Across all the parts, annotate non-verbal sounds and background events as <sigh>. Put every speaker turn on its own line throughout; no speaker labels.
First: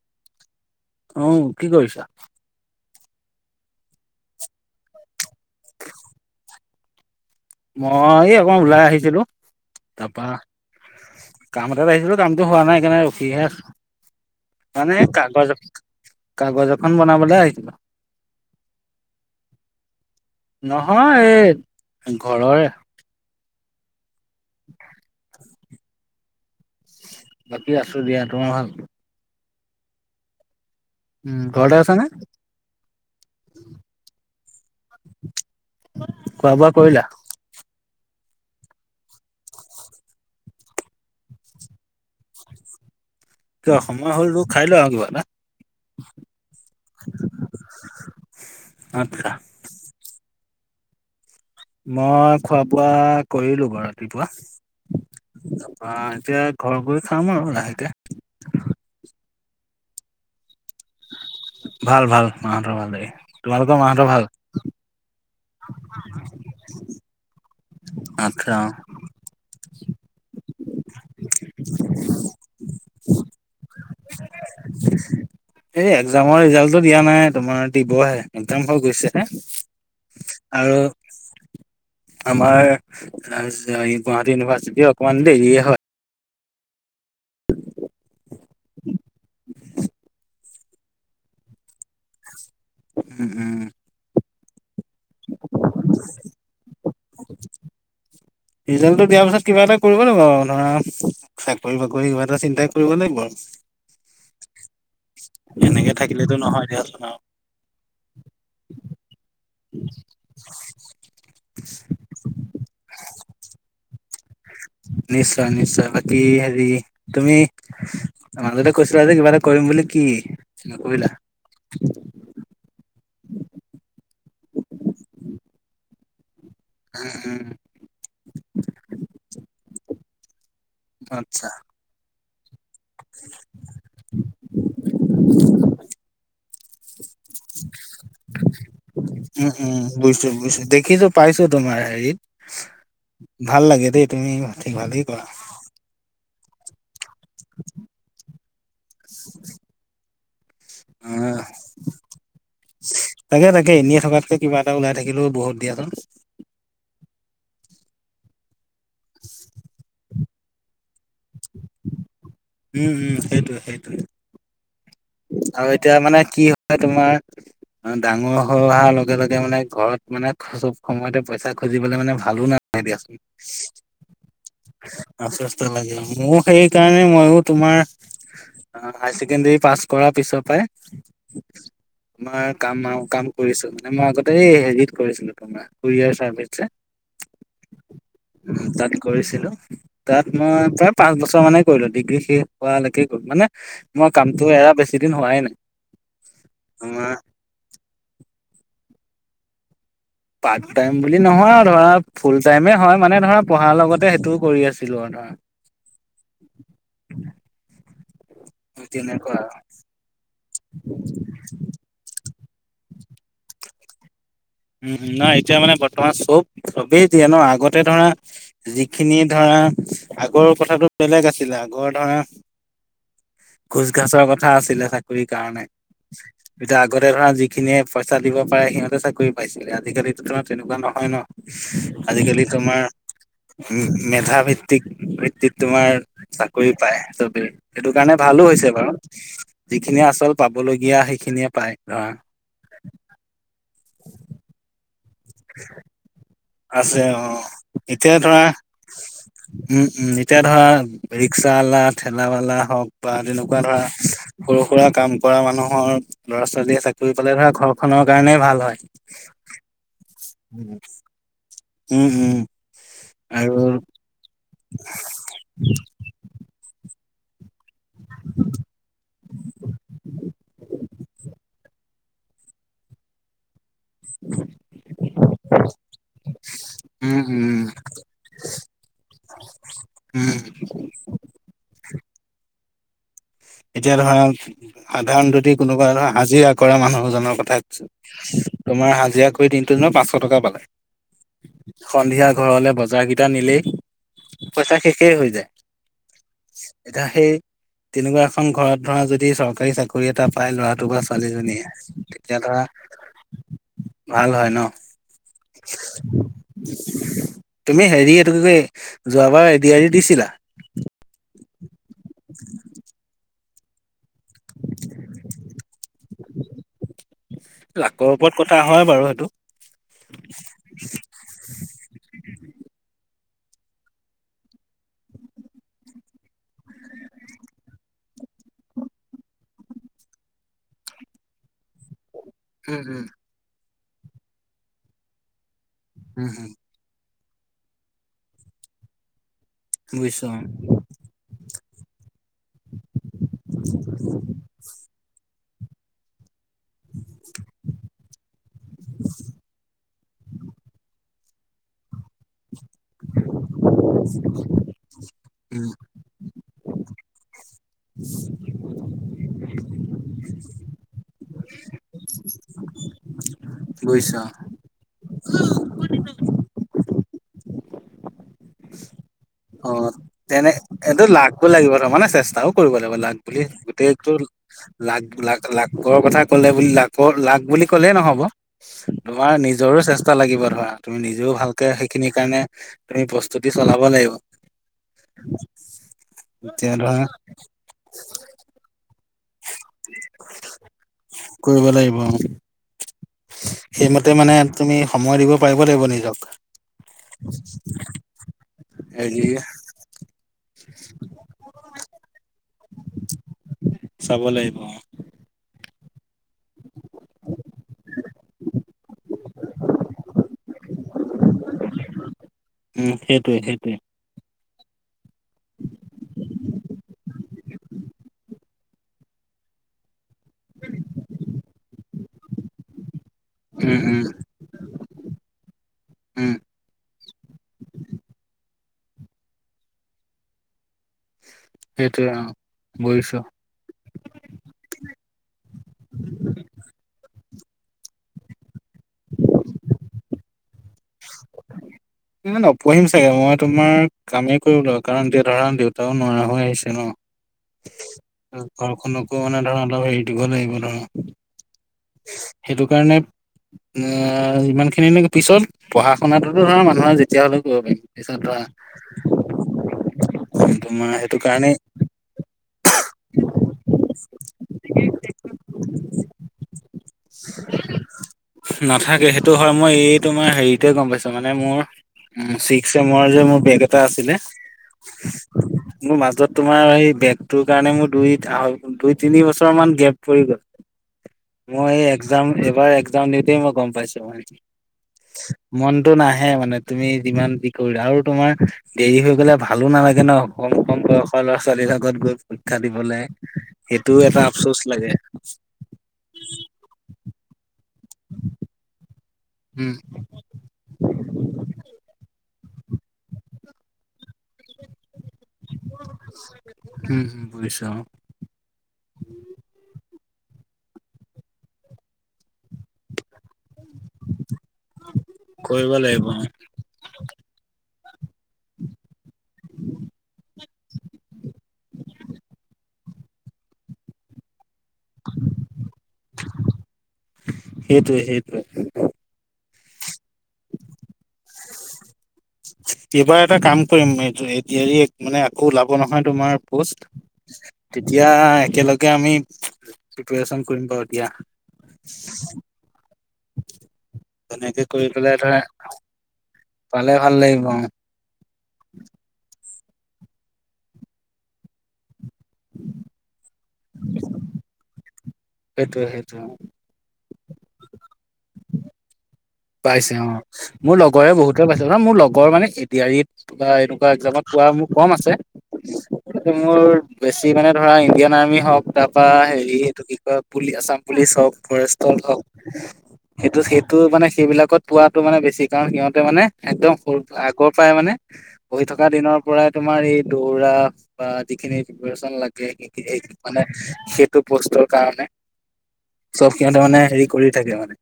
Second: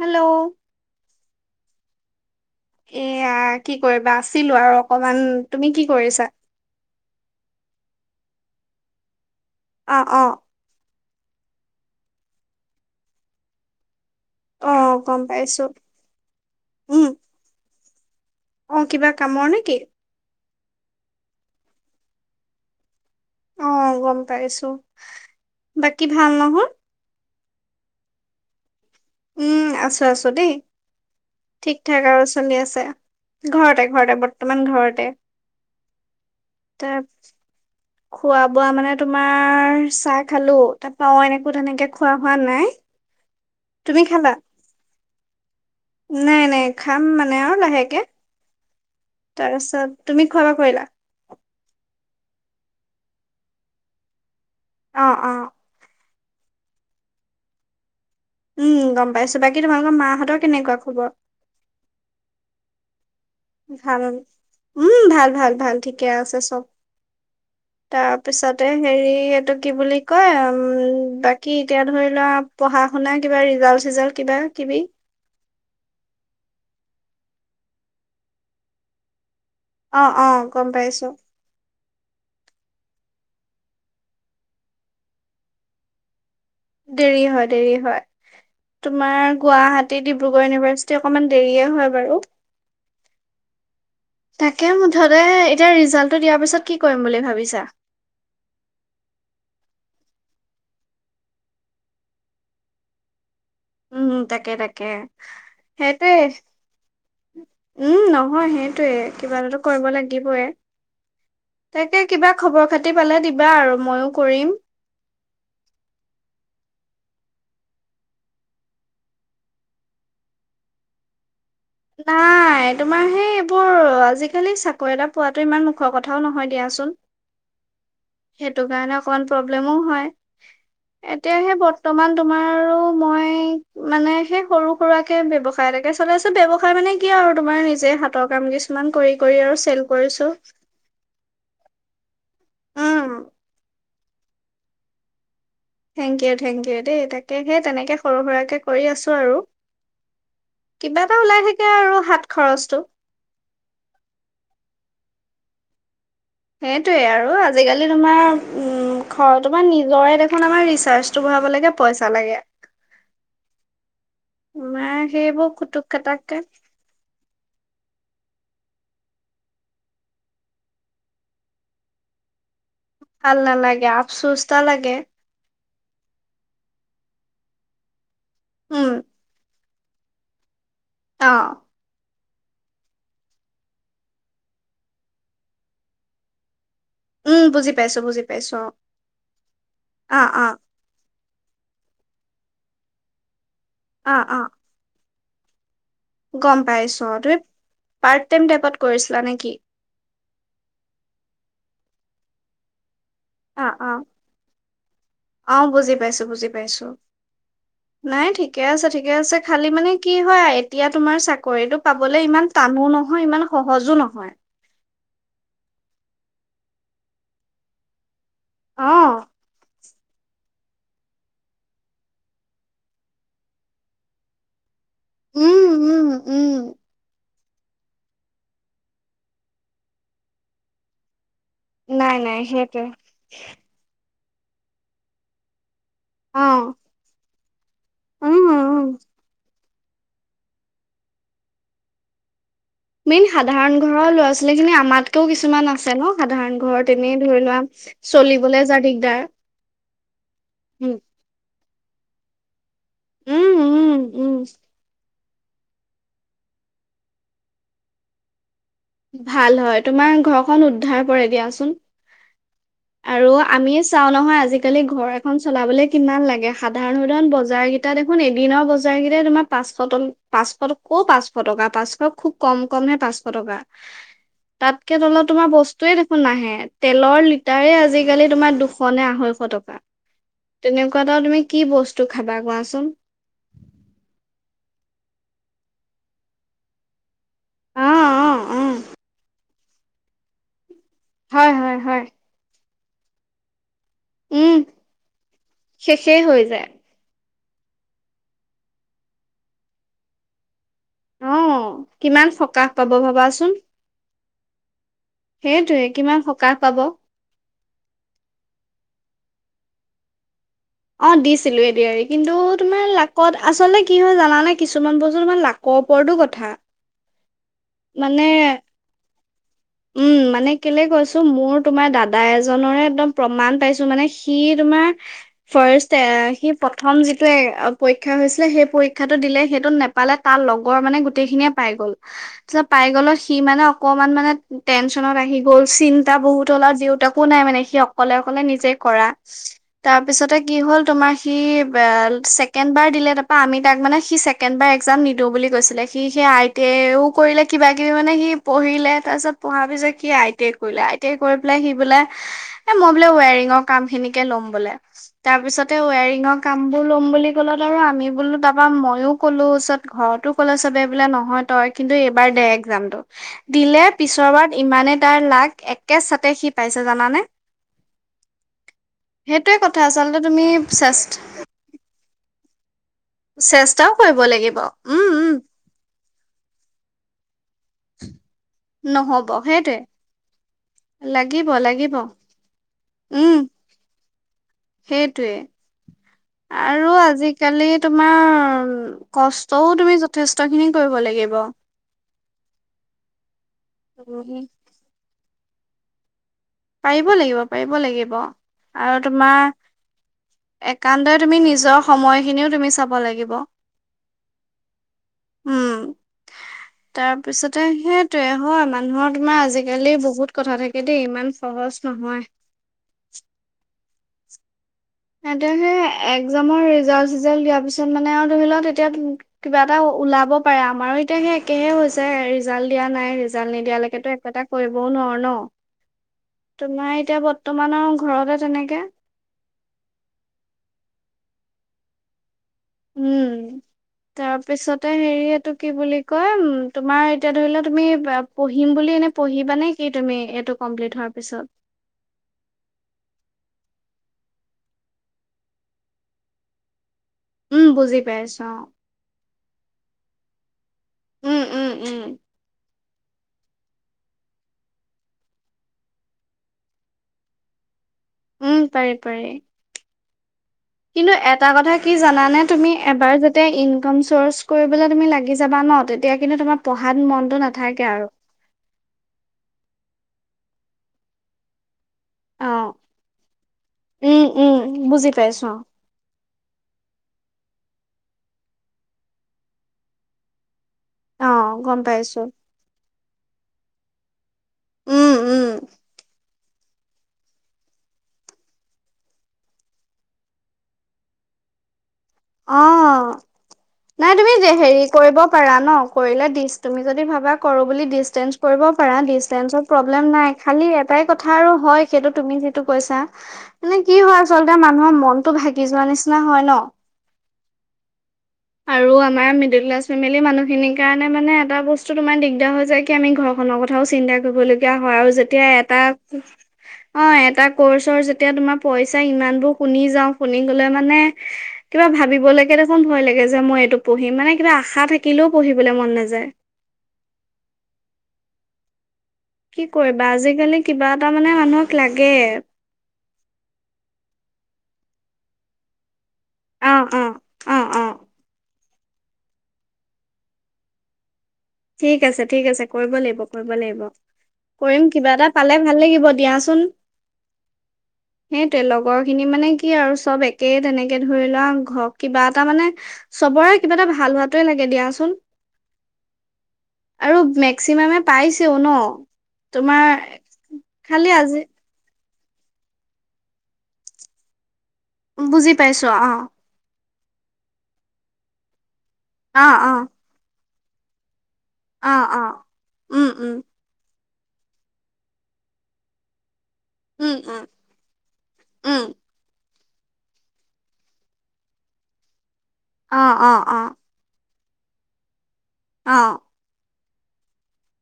Hello
উ কি কৰিছা?
এয়া কি কৰিবা আছিলো আৰু অকমান তুমি কি কৰিছা?
মই এই অকণ ওলাই আহিছিলোঁ।
অ অ
কাম এটাত আহিছিলোঁ কামটো হোৱা নাই সেইকাৰণে ৰখি হে আছোঁ।
অ
মানে
গম
কাগজ
পাইছো
কাগজ এখন
উম
বনাবলে আহিছিলোঁ।
অ কিবা কামৰ নেকি?
নহয় এই ঘৰৰে।
অ গম পাইছোঁ, বাকী ভাল নহয়?
বাকী আছোঁ দিয়া তোমাৰ ভাল।
উম আছোঁ আছোঁ দেই।
উম ঘৰতে
ঠিক
আছা
ঠাক
নে
আৰু চলি আছে ঘৰতে ঘৰতে বৰ্তমান ঘৰতে।
খোৱা বোৱা
তে
কৰিলা
তাপা খোৱা বোৱা মানে তোমাৰ চাহ খালো, তাৰপৰা অনেই একো তেনেকে খোৱা খোৱা নাই।
কিবা
তুমি
সময়
খালা
হ'ল ৰ খাই লোৱা আৰু কিবা এটা।
নাই নাই খাম মানে আৰু লাহেকে।
আচ্ছা
তাৰপিছত তুমি খোৱা বোৱা কৰিলা?
মই খোৱা বোৱা কৰিলোঁ বাৰু ৰাতিপুৱা,
অ অ
তাৰপৰা এতিয়া ঘৰ গৈ খাম আৰু লাহেকে।
উম গম পাইছো বাকী তোমালোকৰ মাহঁতৰ কেনেকুৱা? খবৰ?
ভাল ভাল মাহতৰ ভালেই। তোমালোকৰ
ভাল,
মাহঁতৰ
উম ভাল ভাল ভাল ঠিকে আছে চব। তাৰ
আচ্ছা
পিছতে হেৰি এইটো কি বুলি কয় উম বাকী এতিয়া ধৰি লোৱা পঢ়া -শুনা কিবা ৰিজাল্ট চিজালট কিবা কিবি
এই এক্সামৰ ৰিজাল্টটো দিয়া নাই তোমাৰ দিবহে এক্সাম হৈ গৈছে হে।
অ অ গম
আৰু
পাইছোঁ।
আমাৰ গুৱাহাটী ইউনিভাৰ্চিটি অকমান দেৰিয়ে হয়।
দেৰি হয় দেৰি হয় তোমাৰ গুৱাহাটী, ডিব্ৰুগড় ইউনিভাৰ চিটি অকমান দেৰিয়ে হয় বাৰু।
উম উম।
তাকে মুঠতে এতিয়া ৰিজাল্টটো দিয়াৰ পিছত কি কৰিম বুলি ভাবিছা?
ৰিজাল্টটো দিয়াৰ পিছত কিবা এটা কৰিব লাগিব আৰু ধৰা চাকৰি বাকৰি কিবা এটা চিন্তাই কৰিব লাগিব আৰু।
উম তাকে তাকে।
এনেকে থাকিলেতো
সেইটোৱে।
নহয় দিয়াচোন আৰু।
উম নহয় সেইটোৱে কিবা এটা কৰিব লাগিবই। তাকে কিবা খবৰ খাতি পালে দিবা আৰু ময়ো কৰিম।
নিশ্চয় নিশ্চয় বাকী হেৰি তুমি তোমাক লগতে কৈছিলা যে কিবা এটা কৰিম বুলি কি কৰিলা?
নাই তোমাৰ সেই এইবোৰ আজিকালি চাকৰি এটা পোৱাতো ইমান মুখৰ কথাওঁ নহয়। দিয়াচোন,
উম উম
সেইটো কাৰণে অকমান প্ৰব্লেমো হয়।
আচ্ছা
এতিয়াহে বৰ্তমান তোমাৰ আৰু মই মানে সেই সৰু সুৰাকে ব্যৱসায় এটাকে চলাই আছো। ব্যৱ মানে কিয় আৰু তোমাৰ নিজে হাতৰ কাম কিছুমান কৰি কৰি
উম
আৰু
উম
চেল
বুজিছো
কৰিছো।
বুজিছো দেখিছো পাইছো তোমাৰ হেৰিত,
উম
ভাল লাগে দেই তুমি ঠিক ভালেই কৰা।
থেংক ইউ থেংক ইউ দেই তাকেহে তেনেকে সৰু সুৰাকে কৰি আছোঁ আৰু। কিবা এটা ওলাই
অঁ
থাকে আৰু হাত খৰচটো।
তাকে তাকে এনেয়ে থকাতকে কিবা এটা ওলাই থাক থাকিলেও বহুত দিয়াচোন।
সেইটোৱেই আৰু আজিকালি তোমাৰ উম তোমাৰ নিজৰে দেখোন আমাৰ ৰিচাৰ্চ তো ভৰাব লাগে পইচাঁ লাগে।
উম উম সেইটোৱে সেইটোৱে।
তোমাৰ সেইবোৰ
আৰু
খুটুক
এতিয়া মানে
খাটাককে
কি হয় তোমাৰ ডাঙৰ ঘৰ অহাৰ লগে লগে মানে ঘৰত মানে চব সময়তে পইচা খুজিবলৈ মানে ভালো নাই।
ভাল নালাগে আফচুস্থা লাগে।
ল মোৰ সেই কাৰণে মইয়ো তোমাৰ
উম
হায় ছেকেণ্ডাৰী পাছ কৰা পিছৰ পৰাই
অঁ।
তোমাৰ কাম আৰু কাম কৰিছো মানে মই আগতে হেৰিত কৰিছিলো তোমাৰ কৰিয়াৰ চাৰ্ভিচ যে।
উম বুজি পাইছো। বুজি পাইছো
তাত কৰিছিলো
অ
তাত
অ
মই প্ৰায় পাঁচ বছৰ মানে কৰিলো। ডিগ্ৰী শেষ হোৱালৈকে গল মানে মই
অ অ অ
কামটো এৰা বেছি দিন হোৱাই নাই।
গম পাইছো,
আমাৰ
তুমি ৰ্পাট টাইম টাইপত কৰিছিলা নেকি?
পাৰ্ট টাইম বুলি নহয় আৰু ধৰা ফুল টাইমে হয়। মানে ধৰা
অ
পঢ়াৰ
অ
লগতে সেইটোও কৰি আছিলো আৰু ধৰা।
অ বুজি পাইছো বুজি পাইছো নাই ঠিকে আছে ঠিকে আছে
তেনেকুৱা আৰু।
খালি মানে কি হয় এতিয়া তোমাৰ চাকৰিতটো পাবলে ইমান টানো নহয় ইমান সহজো নহয়।
উম নাই এতিয়া মানে বৰ্তমান চব চবেই দিয়ে ন আগতে ধৰা
অ
যিখিনি ধৰা আগৰ কথাতটো বেলেগ আছিলে আগৰ ধৰা ঘোচ গাছৰ কথা আছিলে চাগে চাকৰি কাৰণে
উম উম উম
এতিয়া আগতে ধৰা যিখিনিয়ে পইচা দিব পাৰে সিহঁতে চাকৰি পাইছিলে আজি কালি <unintelligible> তেনেকুৱা নহয় ন
নাই নাই
আজিকালি তোমাৰ,
সেইটোৱে
উম মেধা ভিত্তিক ভিত্তিত তোমাৰ
অ
চাকৰি পায় চবেই সেইটো কাৰণে ভালো
উম
হৈছে
উম
বাওঁ। যিখিনিয়ে আচল পাবলগীয়া সেইখিনিয়ে পায় ধৰা
মেইন সাধাৰণ ঘৰৰ ল'ৰা ছোৱালী খিনি আমাতকেও কিছুমান আছে ন সাধাৰণ ঘৰত
আছে
এনেই ধৰি
অ'।
লোৱা
এতিয়া ধৰা
চলিবলৈ যা দিগদাৰ
উম উম এতিয়া ধৰা
উম
ৰিক্সাৱালাই ঠেলাৱলা হওঁক বা তেনেকুৱা
উম
ধৰা
উম উম
সৰু সুৰা কাম কৰা মানুহৰ ল'ৰা-ছোৱালীয়ে চাকৰি পালে ধৰা ঘৰ খনৰ কাৰণেই ভাল হয়।
খন উদ্ধাৰ কৰে দিয়া।
উম উম।
আৰু আমি চাওঁ নহয় আজিকালি ঘৰ এখন চলাবলৈ কিমান লাগে সাধাৰণ সাধাৰণ বজাৰ এতিয়া দেখোন এদিনৰ বজাৰ কেইটাই তোমাৰ পাঁচশ পাঁচশ ক পাঁচশ টকা পাঁচশ খুব কম কমহে পাঁচশ টকা তাতকে তলত তোমাৰ বস্তুয়ে দেখোন নাহে
উম,
তেলৰ লি
উম,
তাৰে আজিকালি তোমাৰ দুশ নে আঢ়ৈশ টকা
উম,
তেনেকুৱা এটাও তুমি কি বস্তু খাবা কোৱাচোন
এতিয়া ধৰা সাধাৰণ যদি কোনোবা ধৰা আজিৰা কৰা মানুহজনৰ কথা কৈছো
অ অ অ
তোমাৰ হাজিৰা কৰি দিনটো দিনৰত পাঁচশ টকা পালা।
হয় হয় হয়
সন্ধিয়া ঘৰলে বজাৰ কেইটা নিলেই
উম
পইচা শেষেই হৈ যায়
শেষেই হৈ যায়
এতিয়া, সেই তেনেকুৱা এ খন ঘৰত ধৰা যদি চৰকাৰী চাকৰি এটা পাই ল'ৰাটো
অ
ছোৱালীজনীয়ে
কিমান
তেতিয়া ধৰা
সকাহ পাব ভাবাচোন
ভাল হয় ন
সেইটোৱে কিমান সকাহ পাব অ
<unintelligible> তুমি হেৰি এইটো কি যোৱাবাৰ এডিয়াৰি এৰি দিছিলা।
অ দিছিলোঁ এডিয়াৰি কিন্তু তোমাৰ লাকত আচলতে কি হয় জান মানে কিছুমান বস্তু তোমাৰ লাকৰ ওপৰৰতটো কথা,
লাকৰ
মানে
ওপৰত কথা হয় বাৰু সেইটো।
উম মানে কেলে কৈছো মোৰ তোমাৰ দাদা এজৰে একদম প্ৰমাণ পাইছোঁ মানে সি তোমাৰ ফাৰ্ষ্ট এ সি প্ৰথম যেতিয়া পৰীক্ষা হৈছিলে সেই পৰীক্ষাটো দিলে সেইটো নেপালে তাৰ লগৰ মানে গোটেই খিনিয়ে পাই গ'ল।
উম
পাই
উম।
গ'লত সি মানে অকমান মানে টেনচনত আহি গ'ল চিন্তা
উম
বহুত
হম
হ'ল আৰু দেউতাকো নাই মানে সি অকলে অকলে নিজে কৰা
বুজিছো
তাৰপিছতে
অ,
কি হ'ল তোমাৰ সি <unintelligible> ছেকেণ্ড বাৰ দিলে তাৰপৰা আমি তাক মানে সি ছেকেণ্ড বাৰ এক্সাম নিদিওঁ বুলি কৈছিলে সি সেই আই তেওঁ কৰিলে কিবা কিবি মানে সি পঢ়িলে তাৰপিছত পঢ়া পিছত কি আই টি আই কৰিলে আই টিই কৰি পেলাই সি বোলে এ মই বোলে ৱাৰিঙৰ কাম খিনিকে ল'ম বোলে তাৰ
উম
পিছতে ৱাৰিং কাম বোৰ ল'ম বুলি <unintelligible> আৰু আমি বোলো তাপা মইওঁ ক'লো ওচৰত ঘৰতো ক'লে চবে বোলে নহয় তই কিন্তু এইবাৰ দে এক্জাম টো দিলে
বুজিছো
পিছৰবাৰত ইমানে তাৰ লাগ একে ছাতে সি পাইছে। জানানে। সেইটোৱে
অ
কথা আচলতে তুমি
তেনে এইটো
চেষ্টা
লাগিও লাগিব ত মানে চেষ্টাও কৰিব লাগিব লাগ বুলি
চেষ্টাও
গোটেইটো
কৰিব লাগিব।
লাক
উম, উম,
লাক লাকৰ কথা ক'লে বুলি লাকৰ লাক বুলি কলে নহ'ব
নহ'ব
তোমাৰ
সেইটোৱে।
নিজৰো চেষ্টা লাগিব ধৰা তুমি নিজেও
লাগিব,
ভালকে
লাগিব।
সেইখিনি কাৰণে তুমি
উম,
প্ৰস্তুতি চলাব লাগিব
সেইটোৱে
এতিয়া
আৰু
ধৰা
আজিকালি তোমাৰ কষ্টও তুমি যথেষ্ট খিনি কৰিব লাগিব
কৰিব লাগিব অ। সেইমতে মানে
উম,
তুমি সময় দিব পাৰিব লাগিব নিজক
পাৰিব লাগিব পাৰিব লাগিব আৰু
হেৰি
তোমাৰ একান্তই তুমি নিজৰ সময়খিনিও তুমি চাব লাগিব উম
উ
তাৰপিছতে সেইটোয়ে হয় মানুহৰ তোমাৰ আজিকালি বহুত কথা থাকে দেই ইমান সহজ নহয়
উম সেইটোৱে সেইটোৱে
স সেই একজামৰ ৰিজাল্ট চিজাল্ট দিয়া পিছত মানে আৰু ধৰি লও তেতিয়া কিবা এটা ওলাব আমাৰো এতিয়া সেই একেহে হৈছে ৰিজাল্ট দিয়া নাই ৰিজাল্ট
উম, উম,
নিদিয়ালৈকেতো একো এটা কৰিবও নোৱাৰো ন
<inaudible>
তোমাৰ এতিয়া বৰ্তমানৰ ঘৰতে তেনেকে
সেইটোয়েই অ বুজিছো।
উম তাৰপিছতে হেৰি এইটো কি বুলি কয় উম তোমাৰ এতিয়া ধৰি লোৱা তুমি বা পঢ়িম বুলি এনে পঢ়িবা নে কি তুমি এইটোক
ন নপঢ়িম চাগে মই তোমাৰ কামেই কৰিবই কাৰণ এতিয়া ধৰা দেউতাও নোৱাৰা হৈ আহিছে
উম বুজি
ন
পাইছো অ
ঘৰখনকো মানে ধৰা অলপ হেৰি গ লাগিব ধৰা
উম উম উম
সেইকাৰণে যিমানখিনি ন পিছত পঢ়া শুনাটোতো ধৰা মানুহৰ যেতিয়া হ'লেও কৰিব পাৰিম পিছত ধৰা
উম পাৰি পাৰি
তোমাৰ
কিন্তু
সেইটো
এটা
কাৰণে
কথা কি জানানে তুমি এবাৰ যাতে ইনকাম চৰ্চ কৰিব তুমি লাগি যাবা ন তেতিয়া কিন্তু তোমাৰ পঢ়াত মনতো নাথাকে আৰু
নাথাকে সেইটো হয় মই এইটো তে গম পাইছো মানে মোৰ
অ
ছিক্স চেমৰ যে মোৰ বেক এটা আছিলে
উম উম বুজি পাইছো
মোৰ মাজত তোমাৰ সেই বেক তোৰ কাৰণে মোৰ দুই দুই তিনি বছৰ মান গেপ পৰি গ'ল
অ
মই
গম
এই
পাইছো
একজাম এবাৰ একজাম দিওতে মই গম পাইছো
উম উম
মন‍টো নাহে মানে তুমি যিমান দি কৰিলা আৰু তোমাৰ দেৰি হৈ গলে ভালো নালাগে ন কম কম বয়সৰ ল'ৰা ছোৱালী লগত গৈ পৰীক্ষা
অ
দিবলৈ
নাই তুমি হেৰি কৰিব পাৰা ন কৰিলে দিছ তুমি যদি ভাবা কৰো বুলি ডিচতেঞ্চ কৰিব পাৰা ডিচতেঞ্চত
উম
প্ৰব্লেম নাই খালি এটাই কথা আৰু হয় সেইটো তুমি কৈছা মানে কি হয় আচলতে মানুহৰ মনটো ভাগি যোৱা নিচিনা হয় ন
বুজিছা
আৰু আমাৰ মিডিল ক্লাছ ফেমিলি মানুহখিনিৰ কাৰণে মানে এটা বস্তু তোমাৰ দিগ হৈ যায় কি আমি ঘৰখনৰ কথাও চিন্তা কৰিবলগীয়া হয় আৰু যেতিয়া
কৰিব
এটা
লাগিব
অ এটা কৰ্চৰ যেতিয়া তোমাৰ পইচা ইমান বোৰ শুনি যাও শুনি গলে মানে কিবা ভাবিবলৈকে দেখোন ভয় লাগে যে মই এইটো পঢ়িম মানে কিবা আশা থাকিলেও পঢ়িবলৈ মন নাযায়
সেইটোৱে সেইটোৱে।
কি কৰিবা আজিকালি কিবা এটা মানে মানুহক লাগে
কিবা এটা কাম কৰিম এ দি আৰ ই আকৌ ওলাব নহয় তোমাৰ
অ',
পোষ্ট
অ', অ', অ'।
তেতিয়া একেলগে আমি প্ৰিপচন কৰিম বাৰু দিয়া
ঠিক আছে ঠিক আছে কৰিব লাগিব কৰিব লাগিব
তেনেকে
কৰিম
কৰি
কিবা
পেলাই
এটা
ধৰা
পালে ভাল লাগিব দিয়া
পালে ভাল লাগিব অ
সেইটোৱেই লগৰ খিনি মানে কি আৰু চব একেই তেনেকে ধৰি লোৱা ঘ কিবা এটা মানে চবৰে কিবা এটা ভাল হোৱাটোৱে লাগে দিয়াচোন।
সেইটোৱে সেইটোৱে অ।
আৰু মেক্সিমামে পাইছেও ন
পাইছে
তোমাৰ
অ মোৰ
খালি
লগৰে
আজি
বহুতে পাইছে মোৰ লগ লগৰ মানে এ ডি আৰিত বা এনেকুৱা একজামত পোৱা মোৰ কম আছে
বুজি পাইছো অ
মোৰ- বেছি মানে ধৰা ইণ্ডিয়ান আৰ্মি হওক তাপা
অ
হেৰি
অ
এইটো কি কয় পুলি আছাম পুলিচ হওক-
অ
ফৰেষ্টৰ
অ
হওক
উম উম
সেইটো সেইটো মানে সেইবিলাকত পোৱটো মানে বেছি কাৰণ সিহঁতে মানে- একদম সৰু
উম উম
আগৰ পৰাই মানে হৈ
উম
থকা দিনৰ পৰাই তোমাৰ এই দৌৰা বা যিখিনি প্ৰিপচন লাগে
অ
সেইখিনি
অ
মানে
অ
সেইটোক বষ্টৰ কাৰণে
অ
চব সিহ তাৰ মানে হেৰি কৰি থাকে মানে-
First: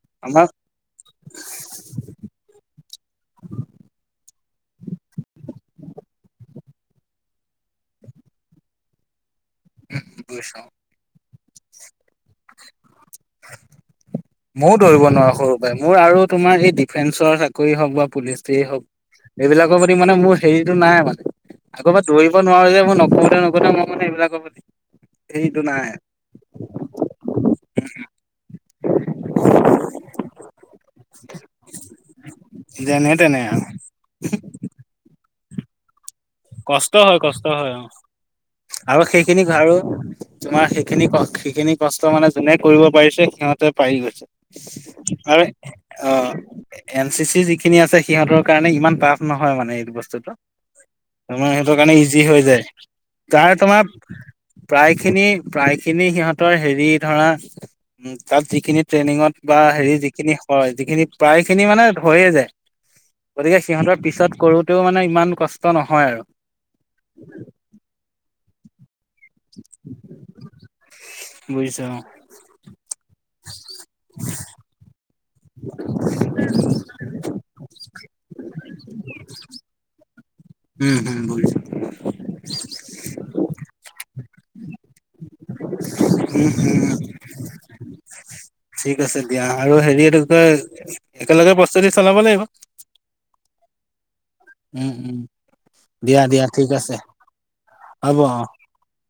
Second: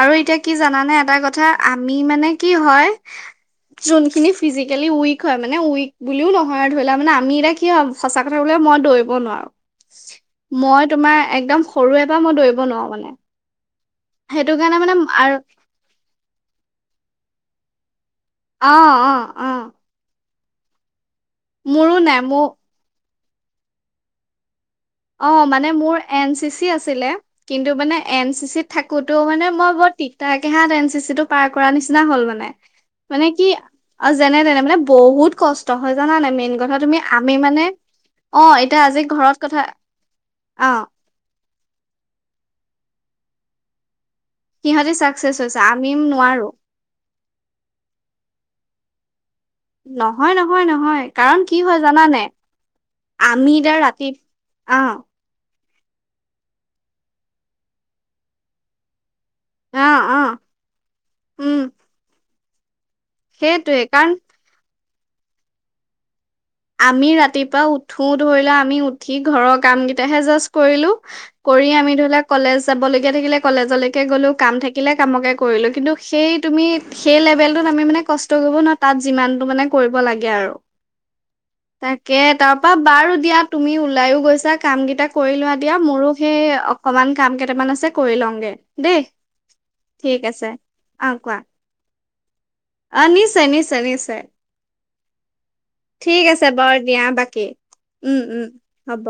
আৰু এতিয়া
আমাৰ
কি জানানে এটা কথা আমি মানে কি হয় যোনখিনি। ফিজিকেলি উইক হয় মানে উইক বুলিও নহয় আৰু ধৰি লও মানে আমি এতিয়া কি হয় সঁচা কথা কব গলে মই দৌৰিব নোৱাৰোঁ।
বুজিছা।
মই তোমাৰ একদম সৰুৰে পৰা মই দৌৰিব নোৱাৰো মানে- সেইটো কাৰণে
ময়ও
মানে
ধৰিব
আৰু
নোৱাৰো সৰুৰ পৰাই মোৰ আৰু তোমাৰ এই ডিফেন্সৰ চাকৰি হওঁক বা- পুলিচ
অ', অ',
হওক
অ',
এইবিলাকৰ প্ৰতি মানে মোৰ হেৰিতটো নাই মানে-
মোৰো
আকৌব
নাই
দৌৰিব
মোৰ
নোৱাৰো যে মই নকোতে নুখো মই মানে সেইবিলাকৰ প্ৰতি-
অ
হেৰিটো
মানে
নাই।
মোৰ এন চি চি আছিলে কিন্তু মান এ চি চি থাক ক'তো মানে মই বৰ তিতা কেহা এন চি চি টো পাৰ কৰা নিচিনা হ'ল মানে।
যেনে
মানে
তেনে
কি
আৰু
অ যেনে তেনে মানে বহুত কষ্ট হয়। জানান নাই মেইন কথা
কষ্ট
তুমি
হয়
আমি
কষ্ট
মানে
হয়
অ এতিয়া
আৰু
আজি
সেইখিনি
ঘৰত কথা।
আৰু
অ',
তোমাৰ সেইখিনি সেইখিনি কষ্ট মানে যোনে কৰিব পাৰিছে সিহঁতে পাৰি গৈছে।
হিহঁতি
আৰু অ এন চি চি যিখিনি আছে সিহঁতৰ কাৰণে ইমান টাফ নহয় মানে এইটো- বস্তুটো
নহয়, নহয়, নহয়। কাৰণ
তোমাৰ
কি
সেইটোৰ
হয়
কাৰণে
জানানে
ইজি হৈ যায়
আমি
তাৰ
এতিয়া
তোমাৰ
ৰাতি
প্ৰায়
অ',
খিনি- প্ৰায়খিনি সিহঁতৰ হেৰি ধৰা উ তাত যিখিনি ট্ৰেইনিঙত- বা হেৰি
অ', অ',
যিখিনি হয় যিখিনি প্ৰায়
উম।
খিনি মানে ধৰিয়ে যায়। গতিকে
সেইটোৱে
সিহঁতৰ
কাৰণ
পিছত কৰোতেও মানে ইমান কষ্ট নহয় আৰু-
আমি ৰাতিপুৱা উঠো ধৰি লোৱা আমি উ সি ঘৰৰ কাম কেইটাহে জাষ্ট কৰিলো কৰি
বুজিছো
আমি
অ।
ধৰি লোৱা কলেজ যাব লগগীয়া থাকিলে। কলেজলৈকে গ'লো কাম থাকিলে কামকে কৰিলোঁ কিন্তু সেই তুমি সেই লেভেলটোত আমি মানে কষ্ট কৰিব নোৱাৰ তাত যিমানটো মানে কৰিব লাগে আৰু
উম হুম
তাকে তাৰপা বাৰু দিয়া তুমি ওলাইও গৈছা কাম কেইটা কৰি লোৱা দিয়া মোৰো সেই
উম, উম,
অকমান কাম কেইটামান আছে কৰি লওঁগে
ঠিক
দেই
আছে দিয়া আৰু হেৰি এইটো কি
ঠিক
কয়
আছে আহ কোৱা
প্ৰস্তুতি চলাব লাগিব।
অ নিশ্চয় নিশ্চয় নিশ্চয়।
উম উম দিয়া দিয়া। ঠিক
হয়
আছে
দিয়া বাকী
হ'ব
উম
অ'।
উম হ'ব।